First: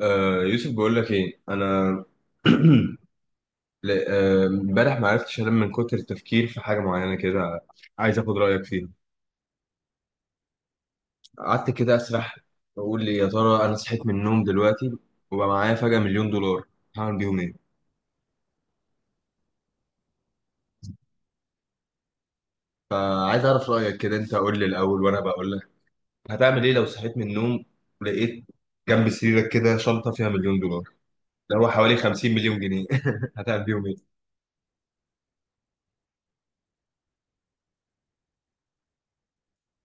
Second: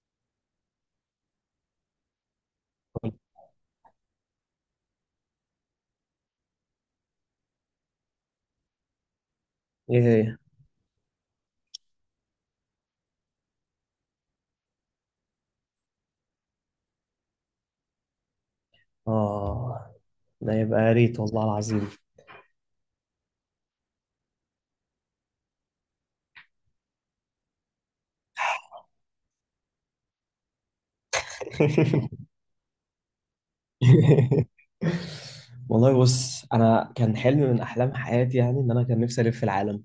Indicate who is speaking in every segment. Speaker 1: يوسف، بقول لك ايه انا.
Speaker 2: ايه؟
Speaker 1: امبارح ما عرفتش انام من كتر التفكير في حاجه معينه كده. عايز اخد رايك فيها.
Speaker 2: هي.
Speaker 1: قعدت كده اسرح، اقول لي يا ترى انا صحيت من النوم دلوقتي وبقى معايا فجاه مليون دولار، هعمل بيهم ايه؟
Speaker 2: اه، ده يبقى يا ريت والله العظيم.
Speaker 1: عايز اعرف رايك كده، انت قول لي الاول وانا بقول لك. هتعمل ايه لو صحيت من النوم لقيت جنب سريرك كده شنطه فيها مليون دولار، اللي هو حوالي 50 مليون جنيه؟ هتعمل بيهم ايه،
Speaker 2: والله بص، انا كان حلم من احلام حياتي يعني ان انا كان نفسي الف العالم،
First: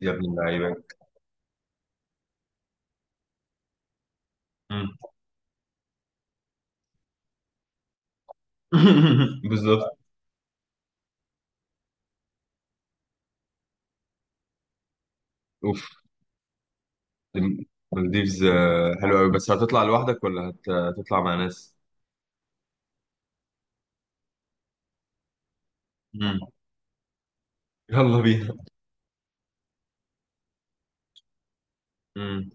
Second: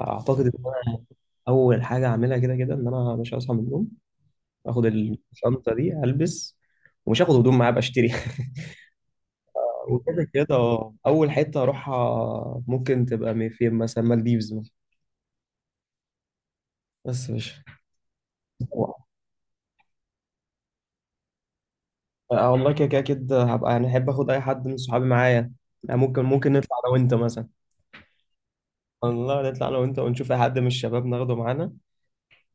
Speaker 1: يا ابن
Speaker 2: ان
Speaker 1: اللعيبه؟
Speaker 2: انا اول حاجه اعملها كده كده ان انا مش هصحى من النوم، اخد
Speaker 1: مم.
Speaker 2: الشنطه دي البس، ومش هاخد هدوم معايا بشتري.
Speaker 1: بالظبط.
Speaker 2: وكده كده اه، اول حته اروحها ممكن تبقى فين مثلا مالديفز مثلا، بس مش.
Speaker 1: المالديفز حلوة أوي، بس هتطلع لوحدك ولا هتطلع مع ناس؟
Speaker 2: اه والله كده كده اكيد هبقى يعني احب اخد اي حد من صحابي معايا، يعني ممكن
Speaker 1: مم.
Speaker 2: ممكن نطلع انا وانت مثلا.
Speaker 1: يلا بينا.
Speaker 2: والله نطلع انا وانت ونشوف اي حد من الشباب ناخده معانا.
Speaker 1: مم.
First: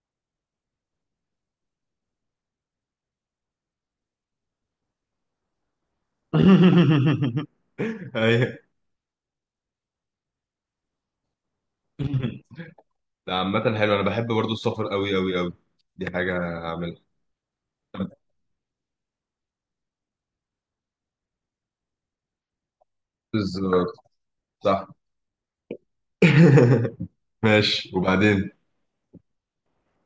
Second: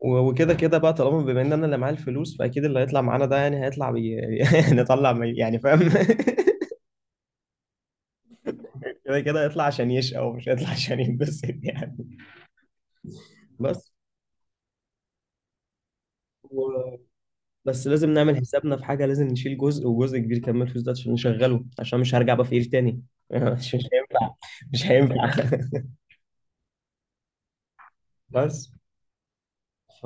Speaker 2: و- وكده كده بقى، طالما بما ان انا اللي معايا الفلوس، فاكيد اللي هيطلع معانا ده يعني هيطلع بي... نطلع بي... يعني فاهم.
Speaker 1: أيوة.
Speaker 2: كده كده هيطلع عشان يشقى، ومش هيطلع عشان ينبسط يعني،
Speaker 1: لا، عامة
Speaker 2: بس
Speaker 1: حلو، أنا بحب برضو السفر أوي أوي أوي. دي حاجة
Speaker 2: و...
Speaker 1: هعملها.
Speaker 2: بس لازم نعمل حسابنا في حاجه، لازم نشيل جزء، وجزء كبير كمان من الفلوس ده عشان نشغله، عشان مش هرجع بقى فقير تاني. مش
Speaker 1: بالظبط.
Speaker 2: هينفع، مش
Speaker 1: صح.
Speaker 2: هينفع.
Speaker 1: ماشي، وبعدين؟
Speaker 2: بس ف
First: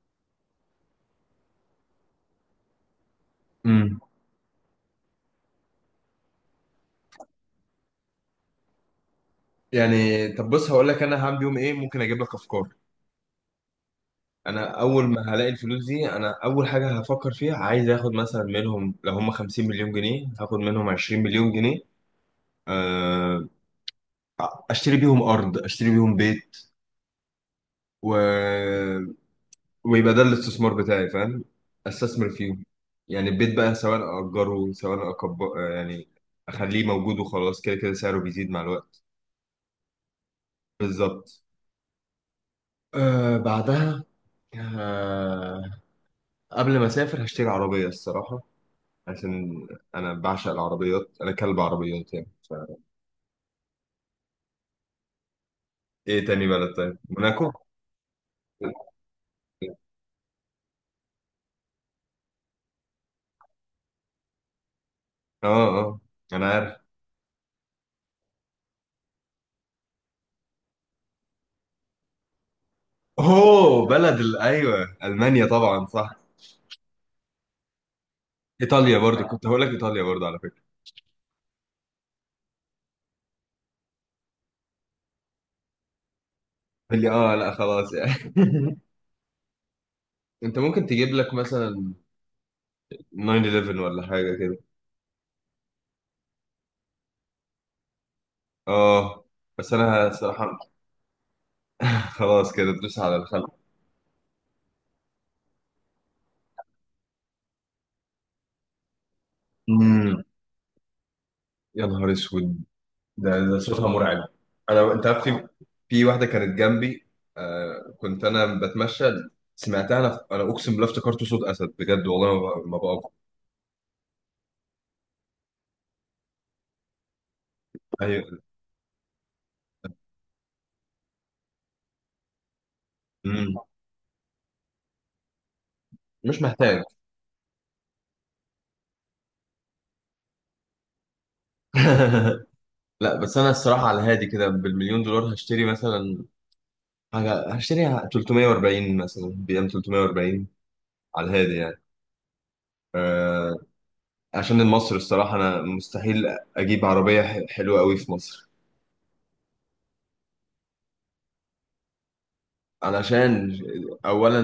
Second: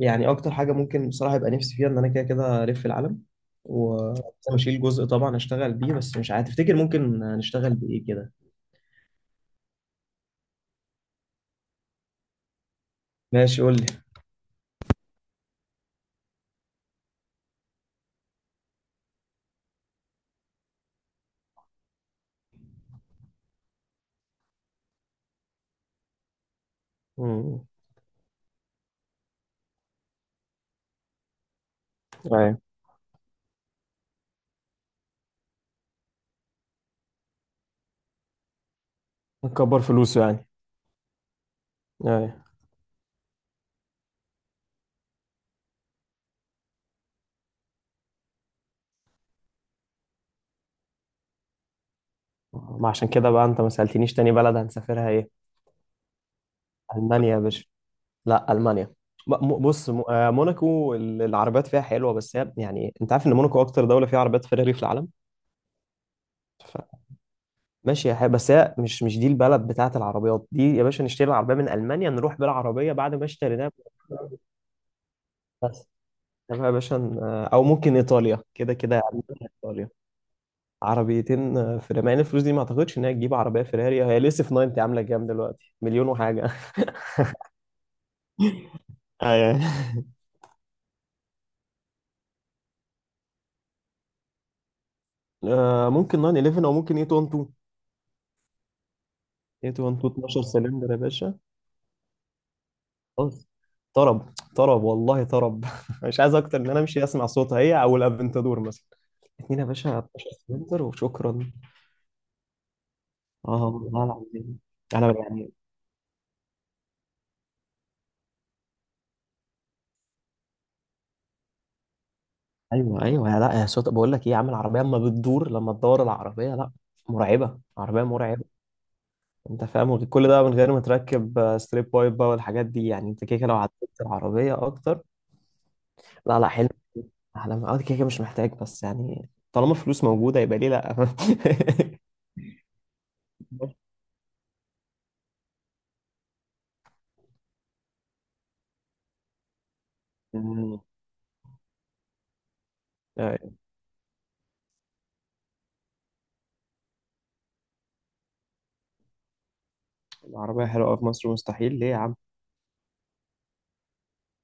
Speaker 2: يعني اكتر حاجه ممكن بصراحه يبقى نفسي فيها ان انا كده كده الف العالم،
Speaker 1: مم.
Speaker 2: واشيل جزء طبعا اشتغل بيه، بس مش عارف، تفتكر ممكن نشتغل بايه كده؟
Speaker 1: يعني طب بص، هقول لك أنا هعمل يوم إيه، ممكن أجيب لك أفكار.
Speaker 2: ماشي قول لي.
Speaker 1: أنا أول ما هلاقي الفلوس دي، أنا أول حاجة هفكر فيها، عايز آخد مثلا منهم، لو هم 50 مليون جنيه هاخد منهم 20 مليون جنيه. آه، اشتري بيهم ارض، اشتري بيهم بيت،
Speaker 2: امم،
Speaker 1: و... ويبقى ده الاستثمار بتاعي، فاهم، استثمر
Speaker 2: ايوه.
Speaker 1: فيهم. يعني البيت بقى سواء اجره سواء أكب... آه، يعني اخليه موجود وخلاص، كده كده سعره بيزيد مع الوقت.
Speaker 2: نكبر فلوسه يعني.
Speaker 1: بالظبط.
Speaker 2: ايوه.
Speaker 1: آه بعدها. آه، قبل ما اسافر هشتري عربية الصراحة، عشان انا بعشق العربيات، انا كلب عربيات يعني ف...
Speaker 2: ما عشان كده بقى انت ما سألتنيش تاني بلد هنسافرها ايه؟
Speaker 1: ايه تاني بلد؟ طيب
Speaker 2: المانيا يا
Speaker 1: موناكو.
Speaker 2: باشا، لا المانيا. بص موناكو العربيات فيها حلوه، بس هي يعني انت عارف ان موناكو اكتر دوله فيها عربيات فيراري في العالم.
Speaker 1: اه اه، انا عارف.
Speaker 2: ماشي يا حبيبي، بس هي مش دي البلد بتاعت العربيات دي يا باشا، نشتري العربية من ألمانيا، نروح بالعربية بعد ما اشتريناها.
Speaker 1: اوه، ايوه المانيا، طبعا
Speaker 2: بس،
Speaker 1: صح.
Speaker 2: تمام يا باشا. أو ممكن إيطاليا، كده كده
Speaker 1: ايطاليا برضو
Speaker 2: يعني
Speaker 1: كنت هقول لك
Speaker 2: إيطاليا.
Speaker 1: ايطاليا برضو على فكره.
Speaker 2: عربيتين آه، فيراري، مع إن الفلوس دي ما أعتقدش إن هي تجيب عربية فيراري، هي لسه في 90 عاملة كام دلوقتي، مليون وحاجة.
Speaker 1: قال لي اه لا خلاص يعني.
Speaker 2: ايوه.
Speaker 1: انت ممكن تجيب لك مثلا 9/11 ولا حاجه كده.
Speaker 2: آه ممكن 911 أو ممكن 812،
Speaker 1: اه، بس انا
Speaker 2: 812، 12
Speaker 1: الصراحه.
Speaker 2: سلندر يا باشا،
Speaker 1: خلاص، كده تدوس على
Speaker 2: خلاص.
Speaker 1: الخلق.
Speaker 2: طرب طرب والله طرب، مش عايز أكتر من إن أنا أمشي أسمع صوتها هي أو الأفنتادور مثلا. اتنين يا باشا،
Speaker 1: امم.
Speaker 2: 12 سلندر وشكرا.
Speaker 1: يا نهار اسود، ده
Speaker 2: اه
Speaker 1: صوتها
Speaker 2: والله
Speaker 1: مرعب.
Speaker 2: العظيم.
Speaker 1: انا، انت
Speaker 2: انا
Speaker 1: عارف، في
Speaker 2: يعني،
Speaker 1: في واحده كانت جنبي، آه كنت انا بتمشى، سمعتها، انا اقسم بالله افتكرته صوت اسد بجد. والله ما بقى ما
Speaker 2: ايوه
Speaker 1: بقى.
Speaker 2: ايوه، يا لا، يا صوت، بقول لك ايه يا عم، العربيه اما بتدور، لما تدور العربيه، لا، مرعبه، عربيه
Speaker 1: ايوه.
Speaker 2: مرعبه. انت فاهم، كل ده من غير ما تركب آه، ستريب بايب بقى والحاجات دي، يعني انت كده كده
Speaker 1: مم.
Speaker 2: لو عدلت العربيه اكتر. لا
Speaker 1: مش
Speaker 2: لا حلو،
Speaker 1: محتاج.
Speaker 2: احلام، اه كده كده مش محتاج، بس يعني طالما فلوس موجوده، يبقى ليه لا؟
Speaker 1: لا، بس انا الصراحه على هادي كده بالمليون دولار هشتري مثلا حاجه، هشتري 340 مثلا، بي ام 340
Speaker 2: مم.
Speaker 1: على الهادي يعني.
Speaker 2: آه،
Speaker 1: أه، عشان المصر الصراحه انا مستحيل اجيب عربيه حلوه قوي في مصر.
Speaker 2: العربيه حلوه أوي في مصر مستحيل ليه يا عم؟
Speaker 1: علشان اولا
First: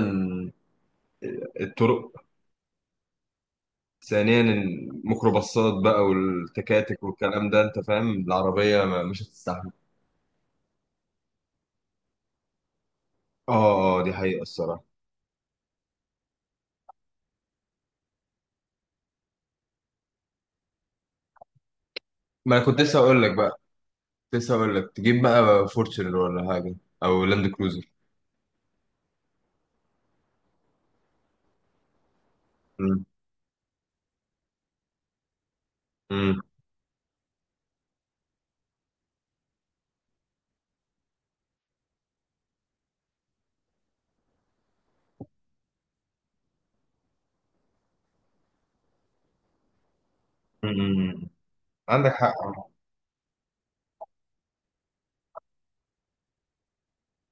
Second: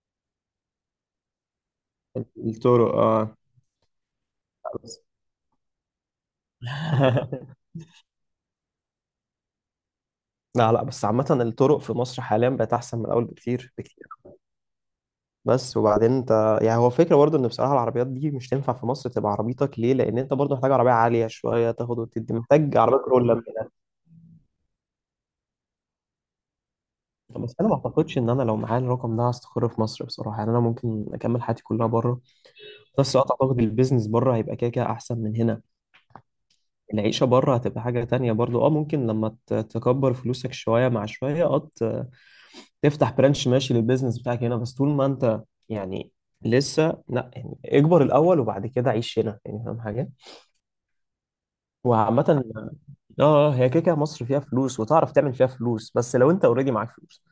Speaker 1: الطرق،
Speaker 2: التورو اه.
Speaker 1: ثانيا الميكروباصات بقى والتكاتك والكلام ده، انت فاهم العربيه ما مش هتستحمل.
Speaker 2: لا لا، بس عامة الطرق في مصر حاليا بقت أحسن من الأول
Speaker 1: اه
Speaker 2: بكتير
Speaker 1: اه،
Speaker 2: بكتير.
Speaker 1: دي حقيقه الصراحه.
Speaker 2: بس وبعدين أنت يعني، هو فكرة برضه إن بصراحة العربيات دي مش تنفع في مصر، تبقى عربيتك ليه؟ لأن أنت برضه محتاج عربية عالية شوية تاخد وتدي،
Speaker 1: ما أنا
Speaker 2: محتاج
Speaker 1: كنت
Speaker 2: عربية
Speaker 1: لسه اقول لك
Speaker 2: كرولا من
Speaker 1: بقى،
Speaker 2: الآخر.
Speaker 1: كنت لسه اقول لك تجيب بقى فورتشنر ولا حاجه، او لاند
Speaker 2: بس أنا ما
Speaker 1: كروزر.
Speaker 2: أعتقدش إن أنا لو معايا الرقم ده هستقر في مصر بصراحة، يعني أنا ممكن أكمل حياتي كلها بره، بس أعتقد البيزنس بره هيبقى كده كده أحسن من هنا.
Speaker 1: امم.
Speaker 2: العيشة بره هتبقى حاجة تانية برضه، أه ممكن لما تكبر فلوسك شوية مع شوية أه، تفتح برانش ماشي للبيزنس بتاعك هنا، بس طول ما انت يعني لسه لا، يعني اكبر الاول وبعد كده عيش هنا يعني، فاهم حاجه؟
Speaker 1: امم. عندك
Speaker 2: وعامه
Speaker 1: حق.
Speaker 2: اه آه، هي كده كده مصر فيها فلوس وتعرف تعمل فيها فلوس، بس لو انت اوريدي معاك فلوس،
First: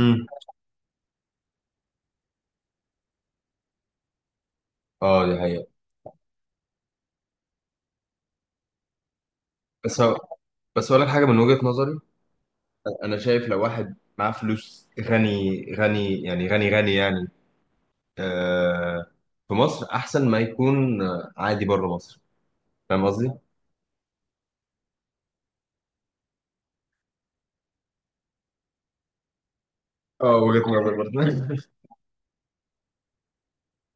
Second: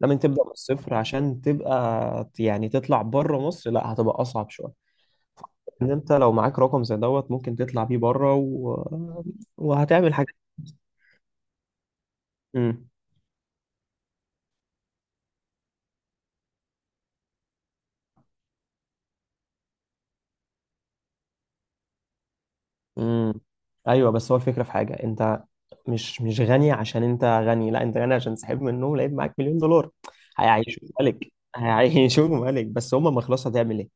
Speaker 2: لما تبدا من الصفر عشان تبقى يعني تطلع بره مصر لا، هتبقى اصعب شويه.
Speaker 1: اه، دي حقيقة.
Speaker 2: ان انت لو معاك رقم زي دوت ممكن تطلع بيه بره و...
Speaker 1: بس
Speaker 2: وهتعمل
Speaker 1: هو-
Speaker 2: حاجه.
Speaker 1: بس اقول لك حاجة من وجهة نظري.
Speaker 2: امم،
Speaker 1: انا شايف لو واحد معاه فلوس غني غني يعني، غني غني يعني آه، في مصر احسن ما يكون عادي بره مصر. فاهم قصدي؟
Speaker 2: امم، ايوه. بس هو الفكره في حاجه، انت مش غني عشان انت غني، لا، انت غني عشان سحب منهم لقيت معاك مليون دولار.
Speaker 1: اه، وجهة
Speaker 2: هيعيشوه
Speaker 1: نظر برضه.
Speaker 2: ملك، هيعيشوه ملك، بس هم ما خلاص، هتعمل ايه؟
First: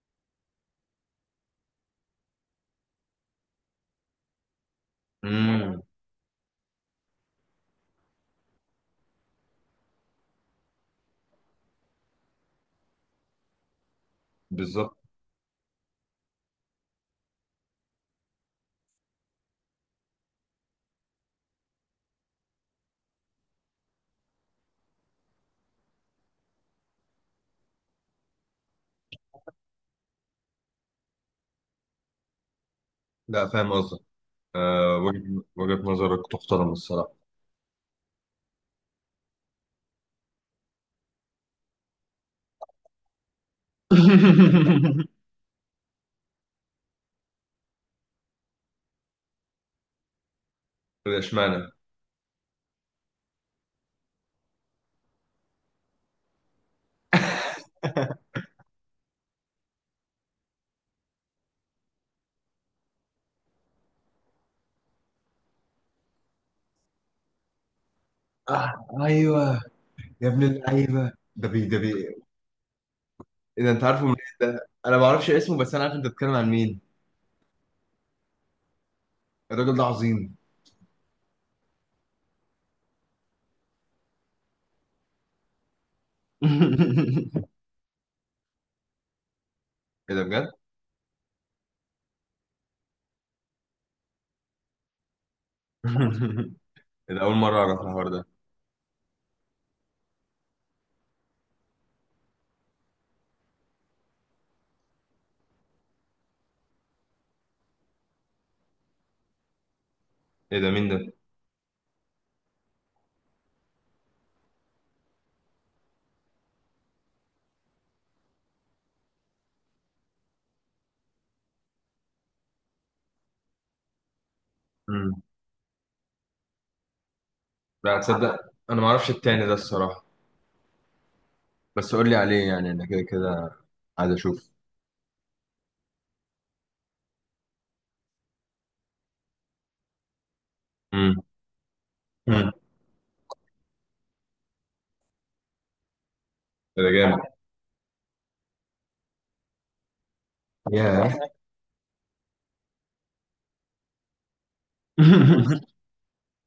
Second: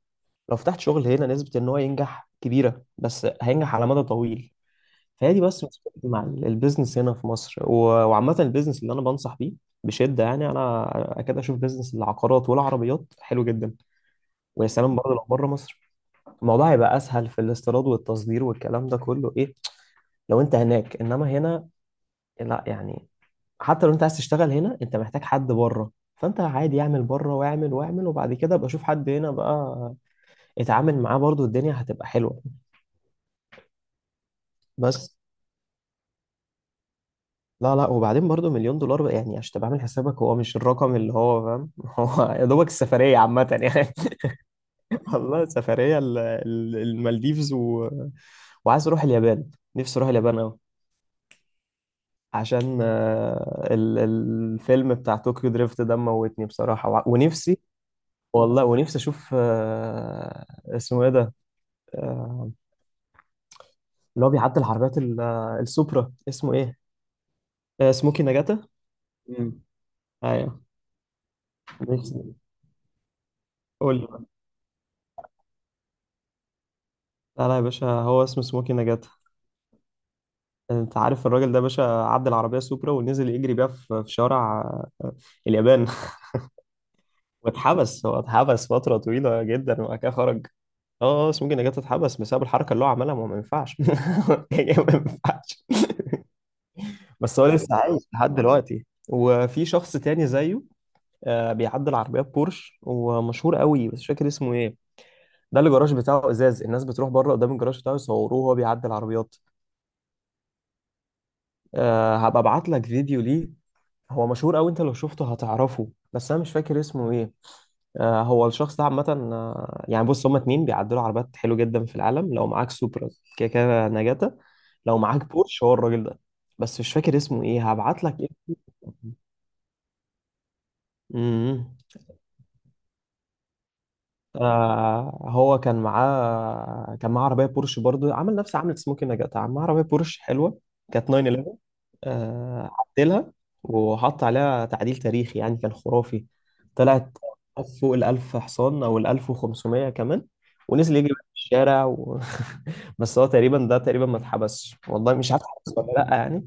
Speaker 2: لو فتحت شغل هنا، نسبة ان هو ينجح كبيرة، بس هينجح على مدى طويل، فهي دي بس
Speaker 1: امم.
Speaker 2: مشكلتي مع البيزنس هنا في مصر و- وعامة البيزنس اللي انا بنصح بيه بشدة، يعني انا اكاد اشوف بيزنس العقارات والعربيات حلو جدا. ويا
Speaker 1: بالظبط.
Speaker 2: سلام برضه لو بره مصر، الموضوع هيبقى اسهل في الاستيراد والتصدير والكلام ده كله، ايه، لو انت هناك انما هنا لا يعني. حتى لو انت عايز تشتغل هنا، انت محتاج حد بره، فانت عادي اعمل بره واعمل واعمل، وبعد كده ابقى اشوف حد هنا بقى اتعامل معاه، برضو الدنيا هتبقى حلوة.
Speaker 1: لا، فاهم قصدك. آه،
Speaker 2: بس
Speaker 1: وجهة نظرك تحترم الصراحة.
Speaker 2: لا لا، وبعدين برضو مليون دولار بقى يعني، عشان تبقى عامل حسابك، هو مش الرقم اللي هو، فاهم، هو يا دوبك السفرية عامة يعني. والله سفرية المالديفز و... وعايز اروح اليابان، نفسي اروح اليابان قوي.
Speaker 1: طب اشمعنى؟
Speaker 2: عشان آه، الفيلم بتاع طوكيو دريفت ده موتني بصراحة، ونفسي، والله ونفسي اشوف آه، اسمه ايه ده، آه، اللي هو بيعدل العربيات آه، السوبرا اسمه ايه، آه، سموكي نجاتا.
Speaker 1: آه ايوه.
Speaker 2: مم.
Speaker 1: يا ابن
Speaker 2: ايوه،
Speaker 1: اللعيبة، ده بي ده بي.
Speaker 2: نفسي.
Speaker 1: اذا انت
Speaker 2: قول
Speaker 1: عارفه
Speaker 2: لي
Speaker 1: من...
Speaker 2: بقى.
Speaker 1: ده انا ما اعرفش اسمه، بس انا عارف انت بتتكلم عن مين.
Speaker 2: لا لا يا باشا، هو اسمه سموكي نجاتا.
Speaker 1: الراجل ده عظيم.
Speaker 2: انت عارف الراجل ده يا باشا؟ عدى العربيه سوبرا ونزل يجري بيها في شارع آه، اليابان. واتحبس، هو اتحبس فتره طويله جدا وبعد كده
Speaker 1: ايه ده
Speaker 2: خرج.
Speaker 1: بجد؟
Speaker 2: اه آه، سموكي نجاتا اتحبس بسبب الحركه اللي هو عملها، ما هو ما ينفعش، يعني ما ينفعش.
Speaker 1: ايه ده، اول
Speaker 2: بس هو
Speaker 1: مره
Speaker 2: لسه
Speaker 1: اعرف
Speaker 2: عايش
Speaker 1: الحوار ده.
Speaker 2: لحد دلوقتي، وفي شخص تاني زيه آه، بيعدي العربيات بورش، ومشهور قوي، بس مش فاكر اسمه ايه. ده اللي الجراج بتاعه ازاز، الناس بتروح بره قدام الجراج بتاعه يصوروه وهو بيعدي العربيات.
Speaker 1: ايه ده، مين ده؟
Speaker 2: أه هبقى ابعت لك فيديو ليه، هو مشهور قوي، انت لو شفته هتعرفه، بس انا مش فاكر اسمه ايه. أه هو الشخص ده عامه آه، يعني بص، هما اتنين بيعدلوا عربيات حلو جدا في العالم، لو معاك سوبرا كده كده نجاتا، لو
Speaker 1: امم.
Speaker 2: معاك بورش هو الراجل ده، بس مش فاكر اسمه ايه
Speaker 1: لا
Speaker 2: هبعت لك.
Speaker 1: تصدق، انا ما اعرفش التاني ده الصراحه.
Speaker 2: ايه
Speaker 1: بس قول لي عليه، يعني انا كده كده عايز اشوف.
Speaker 2: آه، هو كان معاه عربيه بورش برضه، عمل نفس عملت سموكي نجات، معاه عربيه بورش حلوه كانت
Speaker 1: امم.
Speaker 2: 911
Speaker 1: امم.
Speaker 2: آه، عدلها وحط عليها تعديل تاريخي يعني، كان خرافي،
Speaker 1: ايه ده
Speaker 2: طلعت
Speaker 1: جامد.
Speaker 2: فوق الألف حصان أو الألف وخمسمية كمان، ونزل يجري
Speaker 1: ياه.
Speaker 2: في الشارع و... بس هو تقريبا ده تقريبا ما اتحبسش، والله مش عارف اتحبس ولا لأ يعني.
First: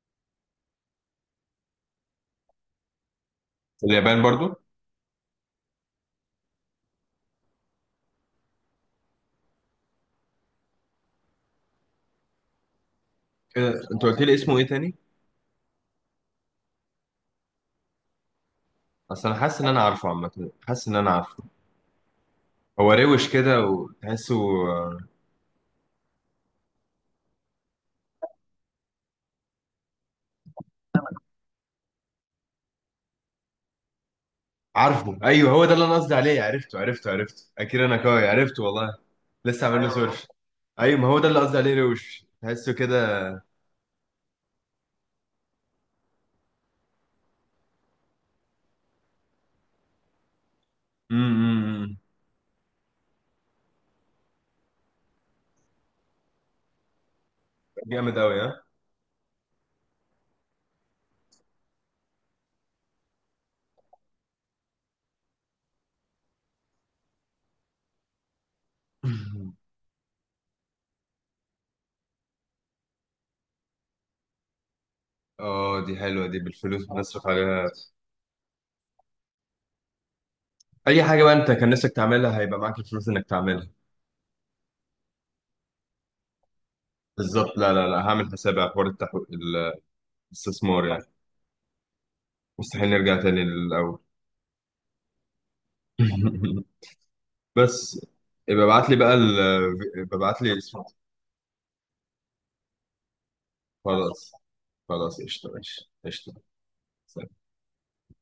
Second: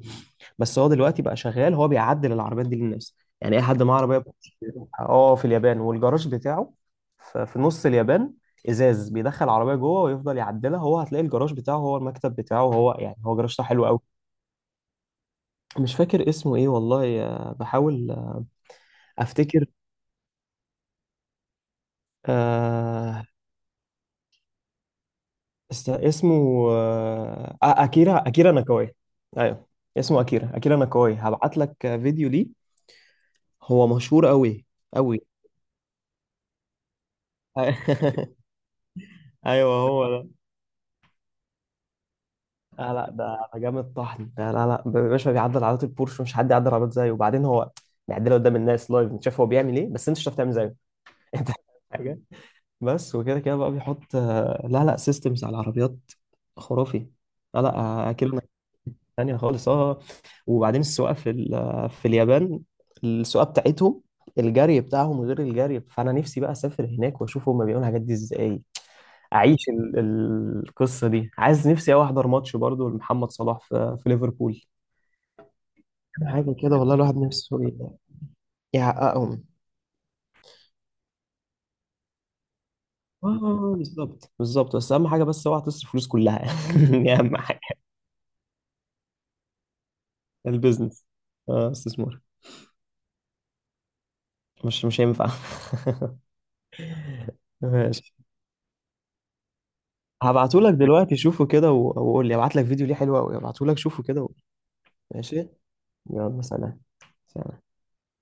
Speaker 2: بس هو دلوقتي بقى شغال، هو بيعدل العربيات دي للناس، يعني أي حد معاه
Speaker 1: اليابان
Speaker 2: عربية.
Speaker 1: برضو؟
Speaker 2: اه في اليابان، والجراج بتاعه في نص اليابان، إزاز، بيدخل عربية جوه ويفضل يعدلها هو، هتلاقي الجراج بتاعه هو، المكتب بتاعه هو يعني، هو جراج
Speaker 1: إيه ده؟
Speaker 2: حلو قوي.
Speaker 1: انت قلت لي اسمه ايه تاني؟
Speaker 2: مش فاكر اسمه ايه والله آه، بحاول آه،
Speaker 1: اصل انا حاسس
Speaker 2: افتكر
Speaker 1: ان انا عارفه، عامه حاسس ان انا عارفه. هو روش
Speaker 2: آه.
Speaker 1: كده وتحسه آه،
Speaker 2: اسمه آه آه، اكيرا اكيرا ناكاوي. ايوه اسمه اكيرا اكيرا ناكاوي، هبعت لك آه، فيديو ليه، هو مشهور قوي
Speaker 1: عارفه.
Speaker 2: قوي.
Speaker 1: ايوه هو ده اللي انا قصدي عليه، عرفته عرفته عرفته اكيد، انا كوي عرفته والله. لسه
Speaker 2: ايوه
Speaker 1: عامل له
Speaker 2: هو
Speaker 1: سيرش.
Speaker 2: ده.
Speaker 1: ايوه، ما هو ده اللي قصدي عليه، روش تحسه
Speaker 2: آه
Speaker 1: كده.
Speaker 2: لا ده ده جامد طحن ده، لا لا، باشا بيعدل عربيات البورش، مش حد يعدل عربيات زيه، وبعدين هو بيعدلها قدام الناس لايف، انت شايف هو بيعمل ايه، بس انت مش هتعرف تعمل زيه. انت فاهم
Speaker 1: امم.
Speaker 2: حاجه. بس وكده كده بقى بيحط آه، لا لا سيستمز على العربيات، خرافي، لا لا آه،
Speaker 1: جامد قوي
Speaker 2: كلمة
Speaker 1: ها.
Speaker 2: تانية خالص اه. وبعدين السواقة في آه، في اليابان، السواقة بتاعتهم، الجري بتاعهم غير الجري، فأنا نفسي بقى أسافر هناك وأشوف هما بيعملوا الحاجات دي إزاي. أعيش القصة دي، عايز نفسي أوي أحضر ماتش برضو لمحمد صلاح في ليفربول.
Speaker 1: اه، دي حلوه دي،
Speaker 2: حاجة كده
Speaker 1: بالفلوس
Speaker 2: والله الواحد
Speaker 1: بنصرف
Speaker 2: نفسه
Speaker 1: عليها.
Speaker 2: يحققهم.
Speaker 1: اي حاجه بقى انت كان نفسك تعملها، هيبقى معاك الفلوس انك تعملها.
Speaker 2: اه بالظبط بالظبط، بس أهم حاجة بس أوعى تصرف فلوس كلها، دي أهم
Speaker 1: بالظبط.
Speaker 2: حاجة.
Speaker 1: لا لا لا، هعمل حسابي على حوار الاستثمار يعني.
Speaker 2: البيزنس، اه استثمار.
Speaker 1: مستحيل نرجع تاني للاول.
Speaker 2: مش هينفع.
Speaker 1: بس
Speaker 2: ماشي.
Speaker 1: يبقى ابعت لي بقى ابعت لي
Speaker 2: هبعتهولك
Speaker 1: اسمه.
Speaker 2: دلوقتي، شوفه كده و- وقول لي، هبعت لك فيديو ليه حلو قوي، هبعتهولك شوفه كده و...
Speaker 1: خلاص، خلاص قشطه،
Speaker 2: ماشي.
Speaker 1: ماشي قشطه.
Speaker 2: يلا سلام. سلام.